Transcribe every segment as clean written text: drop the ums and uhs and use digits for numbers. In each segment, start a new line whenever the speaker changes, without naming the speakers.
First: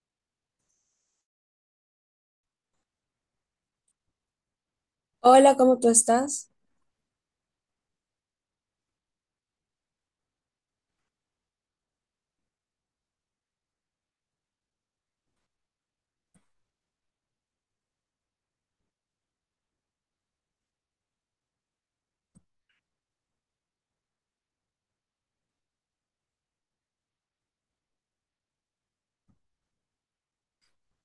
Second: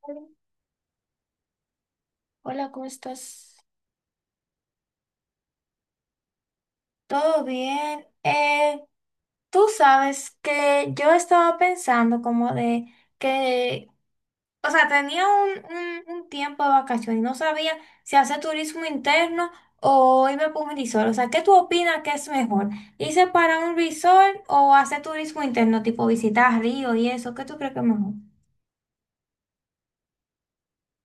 Hola, ¿cómo estás?
Hola, ¿cómo tú estás?
¿Todo bien? Tú sabes que yo estaba pensando como de que, o sea, tenía un tiempo de vacaciones y no sabía si hacer turismo interno o irme por un resort. O sea, ¿qué tú opinas que es mejor? ¿Irse para un resort o hacer turismo interno, tipo visitar ríos y eso? ¿Qué tú crees que es mejor?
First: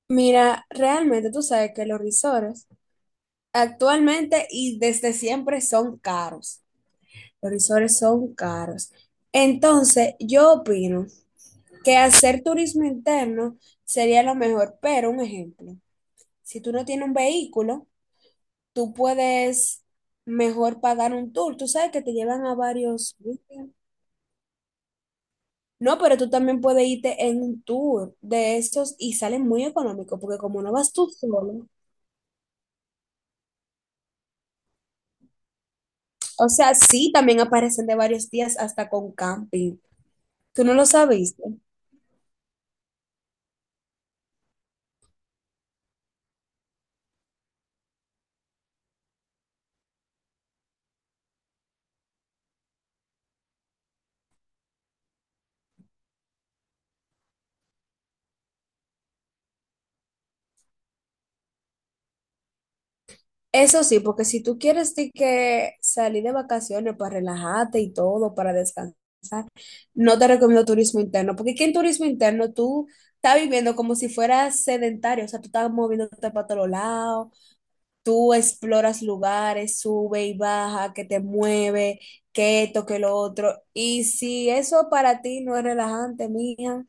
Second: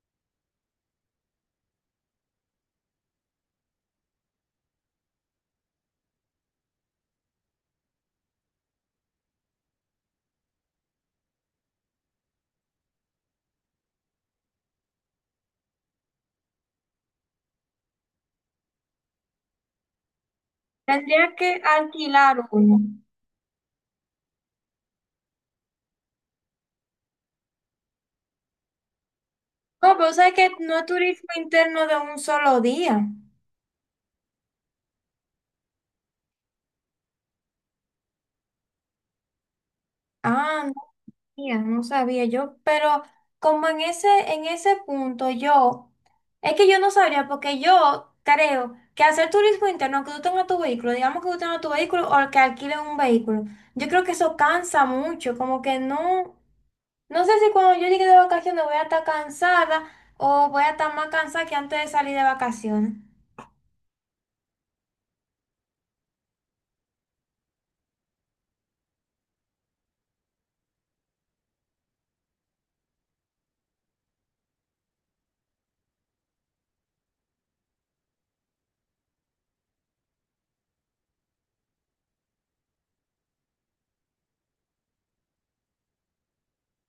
Mira, realmente tú sabes que los risores actualmente y desde siempre son caros. Los risores son caros. Entonces, yo opino que hacer turismo interno sería lo mejor, pero un ejemplo, si tú no tienes un vehículo, tú puedes mejor pagar un
Tendría
tour.
que
Tú sabes que te llevan
alquilar
a
uno.
varios sitios. No, pero tú también puedes irte en un tour de esos y salen muy
No, pero
económicos,
sabes
porque
que
como no
no es
vas tú
turismo
solo.
interno de un solo día.
O sea, sí, también aparecen de varios días hasta con camping. ¿Tú
Ah,
no lo sabías?
ya no sabía yo, pero como en en ese punto yo, es que yo no sabría, porque yo creo que hacer turismo interno, que tú tengas tu vehículo, digamos que tú tengas tu vehículo o que alquiles un vehículo, yo creo que eso cansa mucho, como que no, no sé si cuando yo llegue de vacaciones voy a estar cansada o voy a estar más cansada que antes de salir de vacaciones.
Eso sí, porque si tú quieres de que salir de vacaciones para relajarte y todo, para descansar, no te recomiendo turismo interno, porque aquí en turismo interno tú estás viviendo como si fueras sedentario, o sea, tú estás moviéndote para todos lados, tú exploras lugares, sube y baja, que te mueve, que esto, que lo otro. Y si eso para ti no es relajante, mija,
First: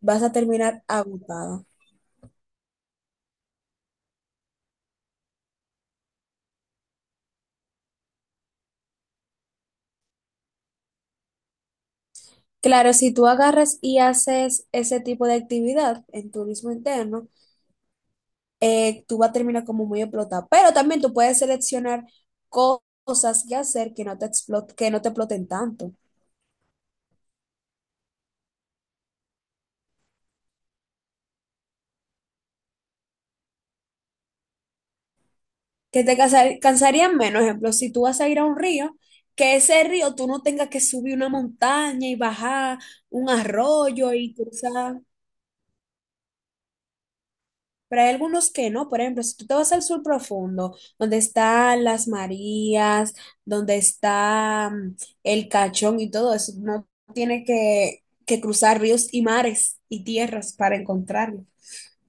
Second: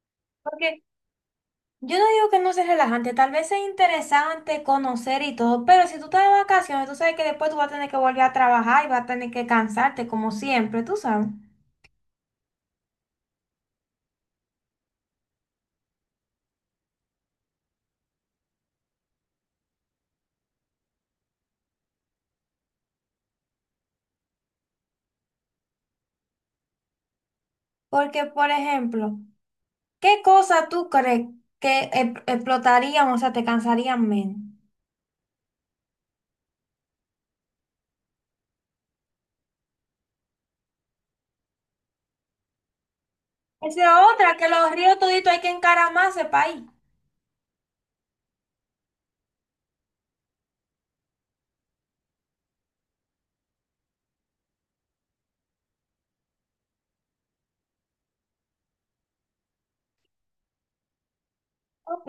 vas a
Porque
terminar agotada.
yo no digo que no sea relajante, tal vez es interesante conocer y todo, pero si tú estás de vacaciones, tú sabes que después tú vas a tener que volver a trabajar y vas a tener que cansarte como siempre, tú sabes.
Claro, si tú agarras y haces ese tipo de actividad en turismo interno, tú vas a terminar como muy explotada. Pero también tú puedes seleccionar cosas que hacer que no te que no te exploten tanto,
Porque, por ejemplo, ¿qué cosa tú crees que explotarían, o sea, te cansarían menos?
que te cansarían menos. Ejemplo, si tú vas a ir a un río, que ese río tú no tengas que subir una montaña y bajar un
Esa es
arroyo y
otra, que los ríos
cruzar.
toditos hay que encaramarse para ahí.
Pero hay algunos que no. Por ejemplo, si tú te vas al sur profundo, donde están las Marías, donde está el Cachón y todo eso, no tiene que cruzar ríos y mares y tierras para encontrarlo.
Ok,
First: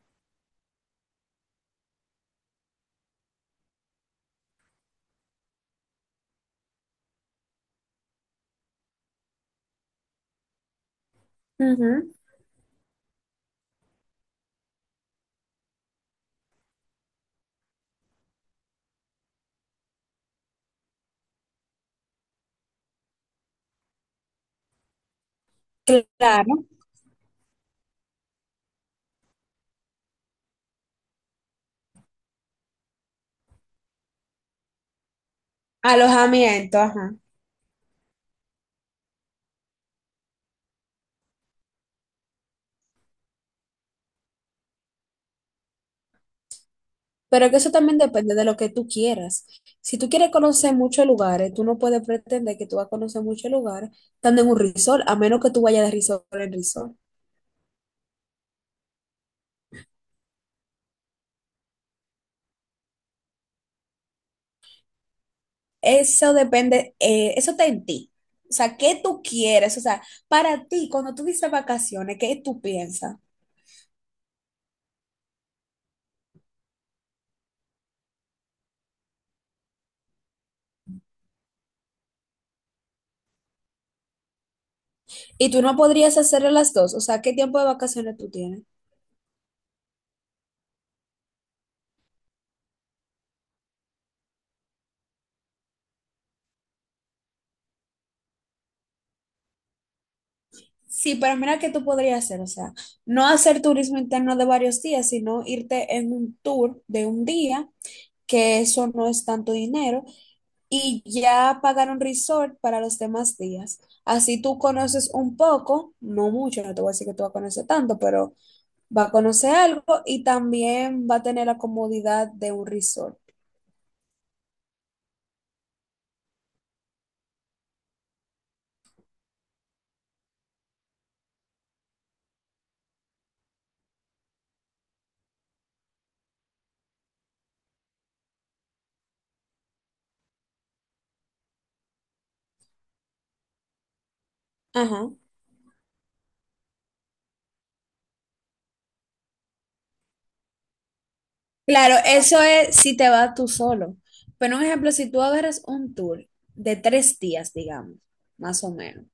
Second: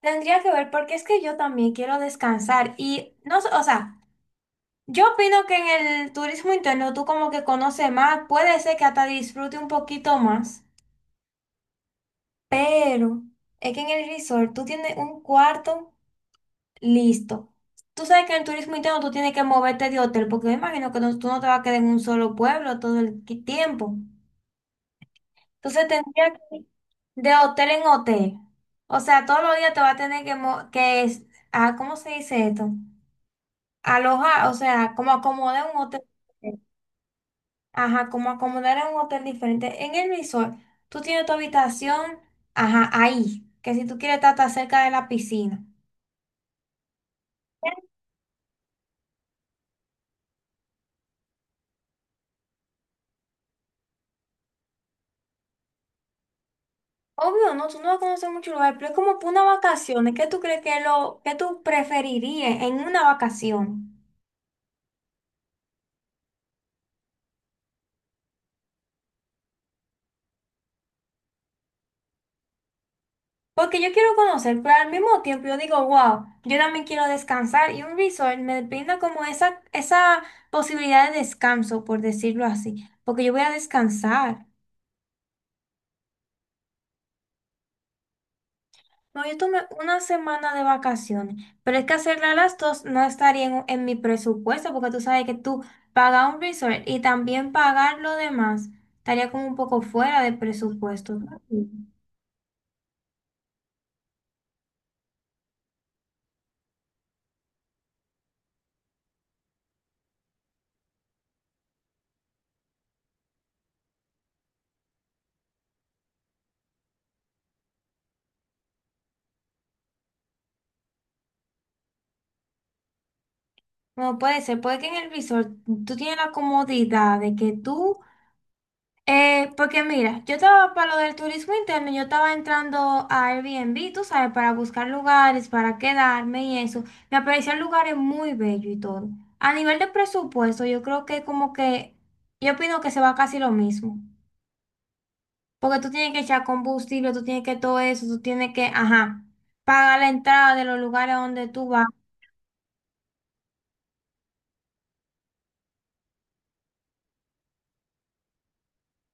tendría que ver, porque es que yo también quiero descansar y no sé, o sea. Yo opino que en el turismo interno tú como que conoces más, puede ser que hasta disfrute un poquito más,
Ujú.
pero es que en el resort tú tienes un cuarto listo. Tú sabes que en el turismo interno tú tienes que moverte de hotel, porque me imagino que tú no te vas a quedar en un solo pueblo todo el tiempo. Entonces tendría que
Claro,
ir de hotel en hotel. O sea, todos los días te vas a tener que, ¿cómo se dice esto? Alojar, o sea, como acomodar un hotel.
alojamiento, ajá.
Ajá, como acomodar en un hotel diferente. En el resort, tú tienes tu habitación, ajá, ahí. Que si tú quieres estar tan cerca de la piscina.
Pero que eso también depende de lo que tú quieras. Si tú quieres conocer muchos lugares, tú no puedes pretender que tú vas a conocer muchos lugares estando en un resort, a menos que tú vayas de resort en resort.
Obvio, no, tú no vas a conocer mucho lugar, pero es como para una vacación. ¿Qué tú crees que es lo que tú preferirías en una vacación?
Eso depende, eso está en ti. O sea, ¿qué tú quieres? O sea, para ti, cuando tú dices vacaciones, ¿qué tú piensas?
Porque yo quiero conocer, pero al mismo tiempo yo digo, wow, yo también quiero descansar y un resort me brinda como esa posibilidad de descanso, por decirlo así, porque yo voy a descansar.
Y tú no podrías hacer las dos. O sea, ¿qué tiempo de vacaciones tú tienes?
No, yo tomé una semana de vacaciones, pero es que hacerla a las dos no estaría en mi presupuesto, porque tú sabes que tú pagas un resort y también pagar lo demás estaría como un poco fuera de
Sí,
presupuesto.
pero mira qué tú podrías hacer. O sea, no hacer turismo interno de varios días, sino irte en un tour de un día, que eso no es tanto dinero, y ya pagar un resort para los demás días. Así tú conoces un poco, no mucho, no te voy a decir que tú vas a conocer tanto, pero va a conocer algo y también va a tener la comodidad de un resort.
No puede ser, puede que en el resort tú tienes la comodidad de que tú. Porque mira, yo estaba para lo del turismo interno, yo estaba entrando a Airbnb, tú sabes, para buscar lugares, para quedarme y eso. Me aparecían lugares muy bellos y todo. A nivel de presupuesto, yo creo que como que, yo opino que se va casi lo mismo.
Ajá.
Porque tú tienes que echar combustible, tú tienes que todo eso, tú tienes que, ajá, pagar la entrada de los lugares donde tú vas.
Claro, eso es si te vas tú solo. Pero un ejemplo, si tú agarras un tour de tres días, digamos, más o menos,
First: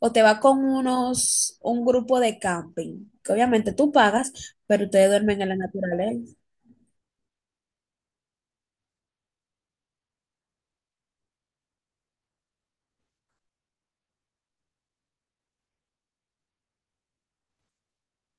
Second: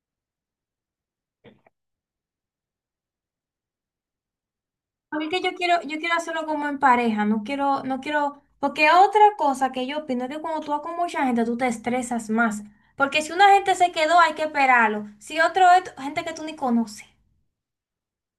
o te vas con unos, un grupo de camping, que obviamente tú pagas, pero ustedes
A mí que
duermen en la
yo quiero
naturaleza.
hacerlo como en pareja, no quiero, no quiero, porque otra cosa que yo opino es que cuando tú vas con mucha gente, tú te estresas más. Porque si una gente se quedó, hay que esperarlo. Si otro es gente que tú ni conoces.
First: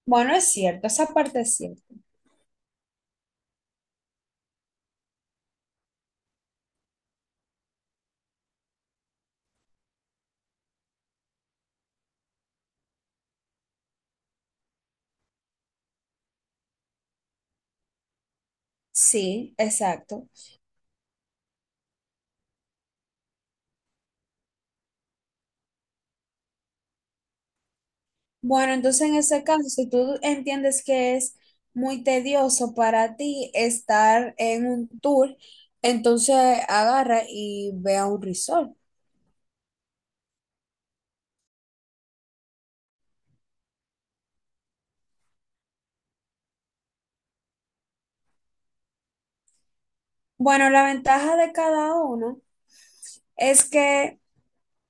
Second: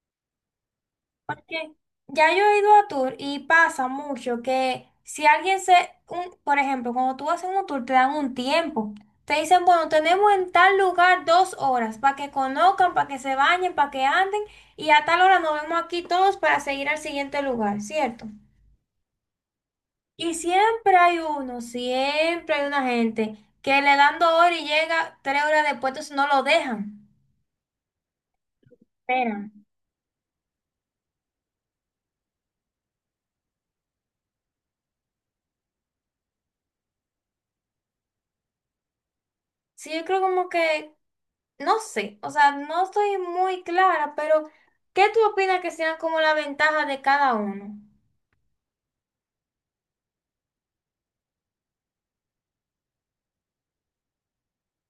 Bueno, es cierto, esa parte es
Porque
cierta.
ya yo he ido a tour y pasa mucho que si alguien se, un, por ejemplo, cuando tú vas en un tour, te dan un tiempo. Te dicen, bueno, tenemos en tal lugar dos horas para que conozcan, para que se bañen, para que anden, y a tal hora nos vemos aquí todos para seguir al siguiente lugar, ¿cierto?
Sí, exacto.
Y siempre hay uno, siempre hay una gente que le dan dos horas y llega tres horas después, entonces no lo dejan.
Bueno, entonces en ese
Esperan.
caso, si tú entiendes que es muy tedioso para ti estar en un tour, entonces agarra y ve a un resort.
Sí, yo creo como que, no sé, o sea, no estoy muy clara, pero ¿qué tú opinas que sean como la ventaja de cada uno?
Bueno, la ventaja de cada uno es que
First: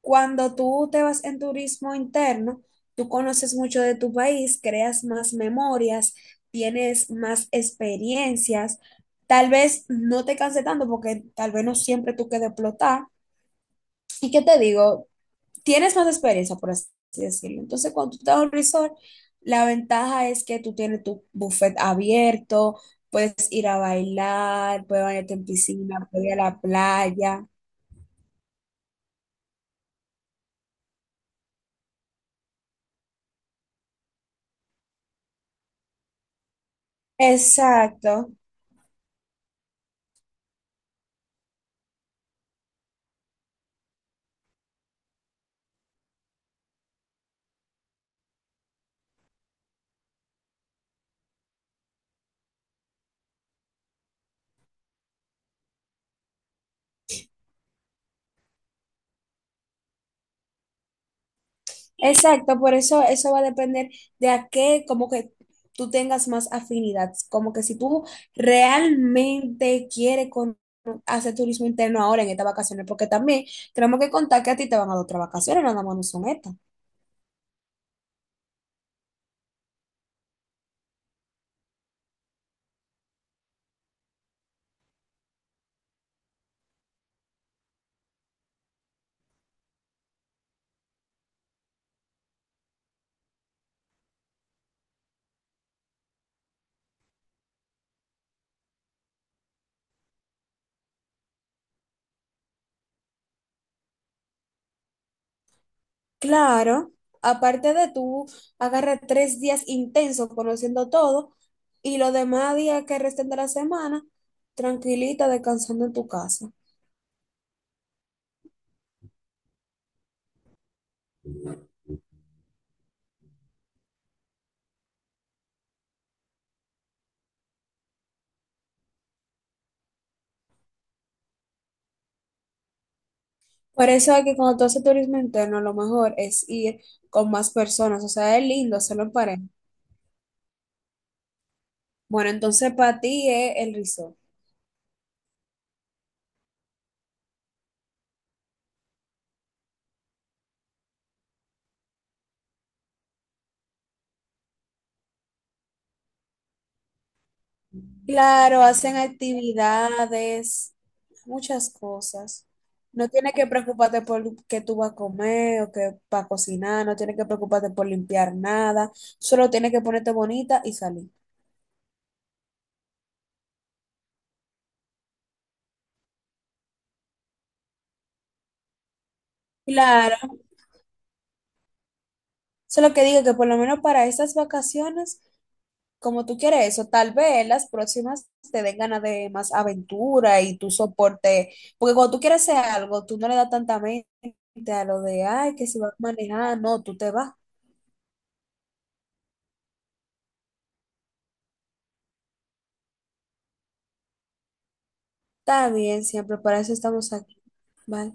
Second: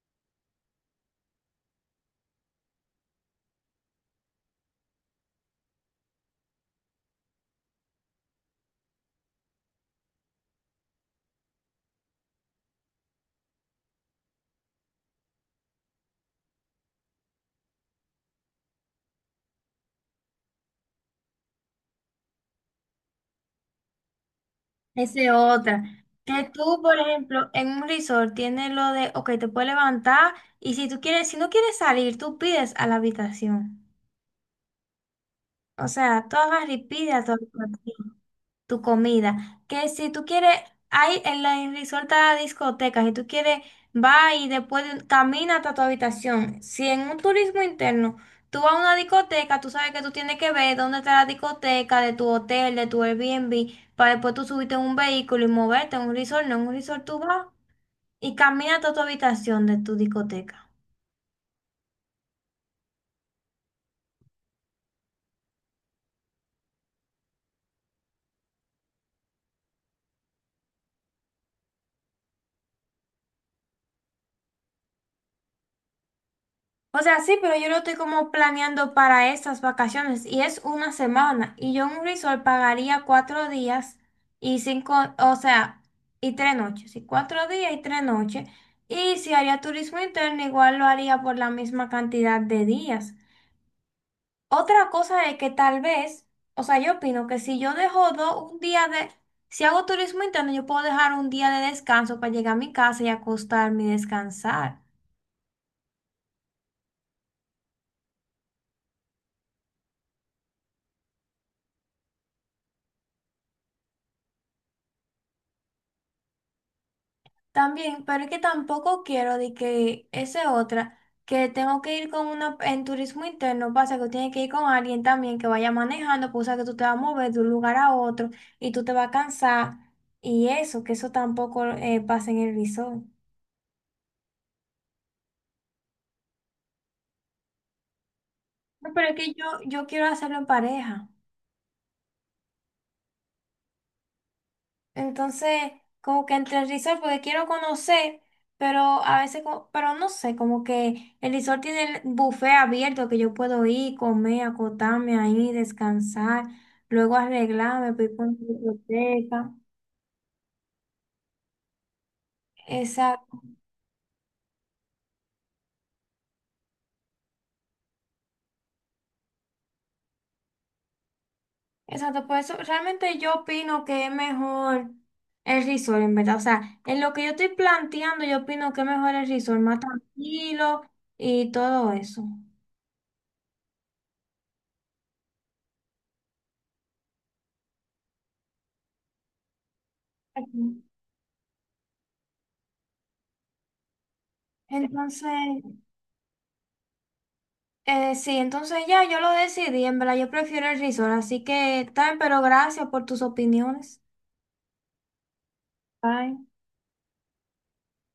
cuando tú te vas en turismo interno, tú conoces mucho de tu país, creas más memorias, tienes más experiencias, tal vez no te canse tanto porque tal vez no siempre tú quedes explotar. ¿Y qué te digo? Tienes más experiencia, por así decirlo. Entonces, cuando tú estás en un resort, la ventaja es que tú tienes tu buffet abierto, puedes ir a bailar, puedes
Esa es
bañarte en
otra.
piscina, puedes ir a
Que
la
tú, por
playa.
ejemplo, en un resort tienes lo de, ok, te puedes levantar y si tú quieres, si no quieres salir, tú pides a la habitación. O sea, tú agarras y pides a tu habitación,
Exacto.
tu comida. Que si tú quieres, hay en la en Resort hay discotecas, si tú quieres, va y camina hasta tu habitación. Si en un turismo interno tú vas a una discoteca, tú sabes que tú tienes que ver dónde está la discoteca de tu hotel, de tu Airbnb, para después tú subirte en un vehículo y moverte en un resort, no, en un resort tú vas y camina hasta tu habitación de tu discoteca.
Exacto, por eso eso va a depender de a qué, como que tú tengas más afinidad, como que si tú realmente quieres hacer turismo interno ahora en estas vacaciones, porque también tenemos que contar que a ti te van a dar otras vacaciones, nada más no son estas.
O sea, sí, pero yo lo estoy como planeando para estas vacaciones y es una semana. Y yo en un resort pagaría cuatro días y cinco, o sea, y tres noches. Y cuatro días y tres noches. Y si haría turismo interno, igual lo haría por la misma cantidad de días. Otra cosa es que tal vez, o sea, yo opino que si yo dejo un día de, si hago turismo interno, yo puedo dejar un día de descanso para llegar a mi casa y acostarme y descansar.
Claro, aparte de tú, agarra tres días intensos conociendo todo y los demás días que resten de la semana, tranquilita, descansando en tu casa.
También, pero es que tampoco quiero de que ese otra, que tengo que ir con una, en turismo interno, pasa que tiene que ir con alguien también que vaya manejando, pues o sea que tú te vas a mover de un lugar a otro y tú te vas a cansar y eso, que eso tampoco pasa en el resort.
Por eso es que cuando tú haces turismo interno, lo mejor es ir con más personas. O sea, es lindo
No,
hacerlo
pero
en
es que
pareja.
yo quiero hacerlo en pareja.
Bueno, entonces para ti es el resort.
Entonces, como que entre el resort, porque quiero conocer, pero a veces, pero no sé, como que el resort tiene el buffet abierto que yo puedo ir, comer, acotarme ahí, descansar, luego arreglarme, voy con la
Claro, hacen
biblioteca.
actividades, muchas cosas. No tienes
Exacto,
que preocuparte por qué tú vas a comer o qué vas a cocinar, no tienes que preocuparte por limpiar nada, solo tienes que ponerte bonita y salir.
exacto, por eso realmente yo opino que es mejor el resort, en verdad. O sea, en lo que yo estoy planteando, yo opino que es mejor el resort, más
Claro,
tranquilo y todo eso.
eso es lo que digo, que por lo menos para estas vacaciones, como tú quieres eso, tal vez las próximas te den ganas de más aventura y tu
Ujú.
soporte, porque cuando tú quieres hacer algo, tú no le das tanta mente a lo de, ay,
Entonces,
que si vas a manejar, no, tú te vas.
Sí, entonces ya yo lo decidí, en verdad yo prefiero el risol, así que tal, pero gracias por tus opiniones.
Está bien,
Bye.
siempre, para eso estamos aquí. Bye.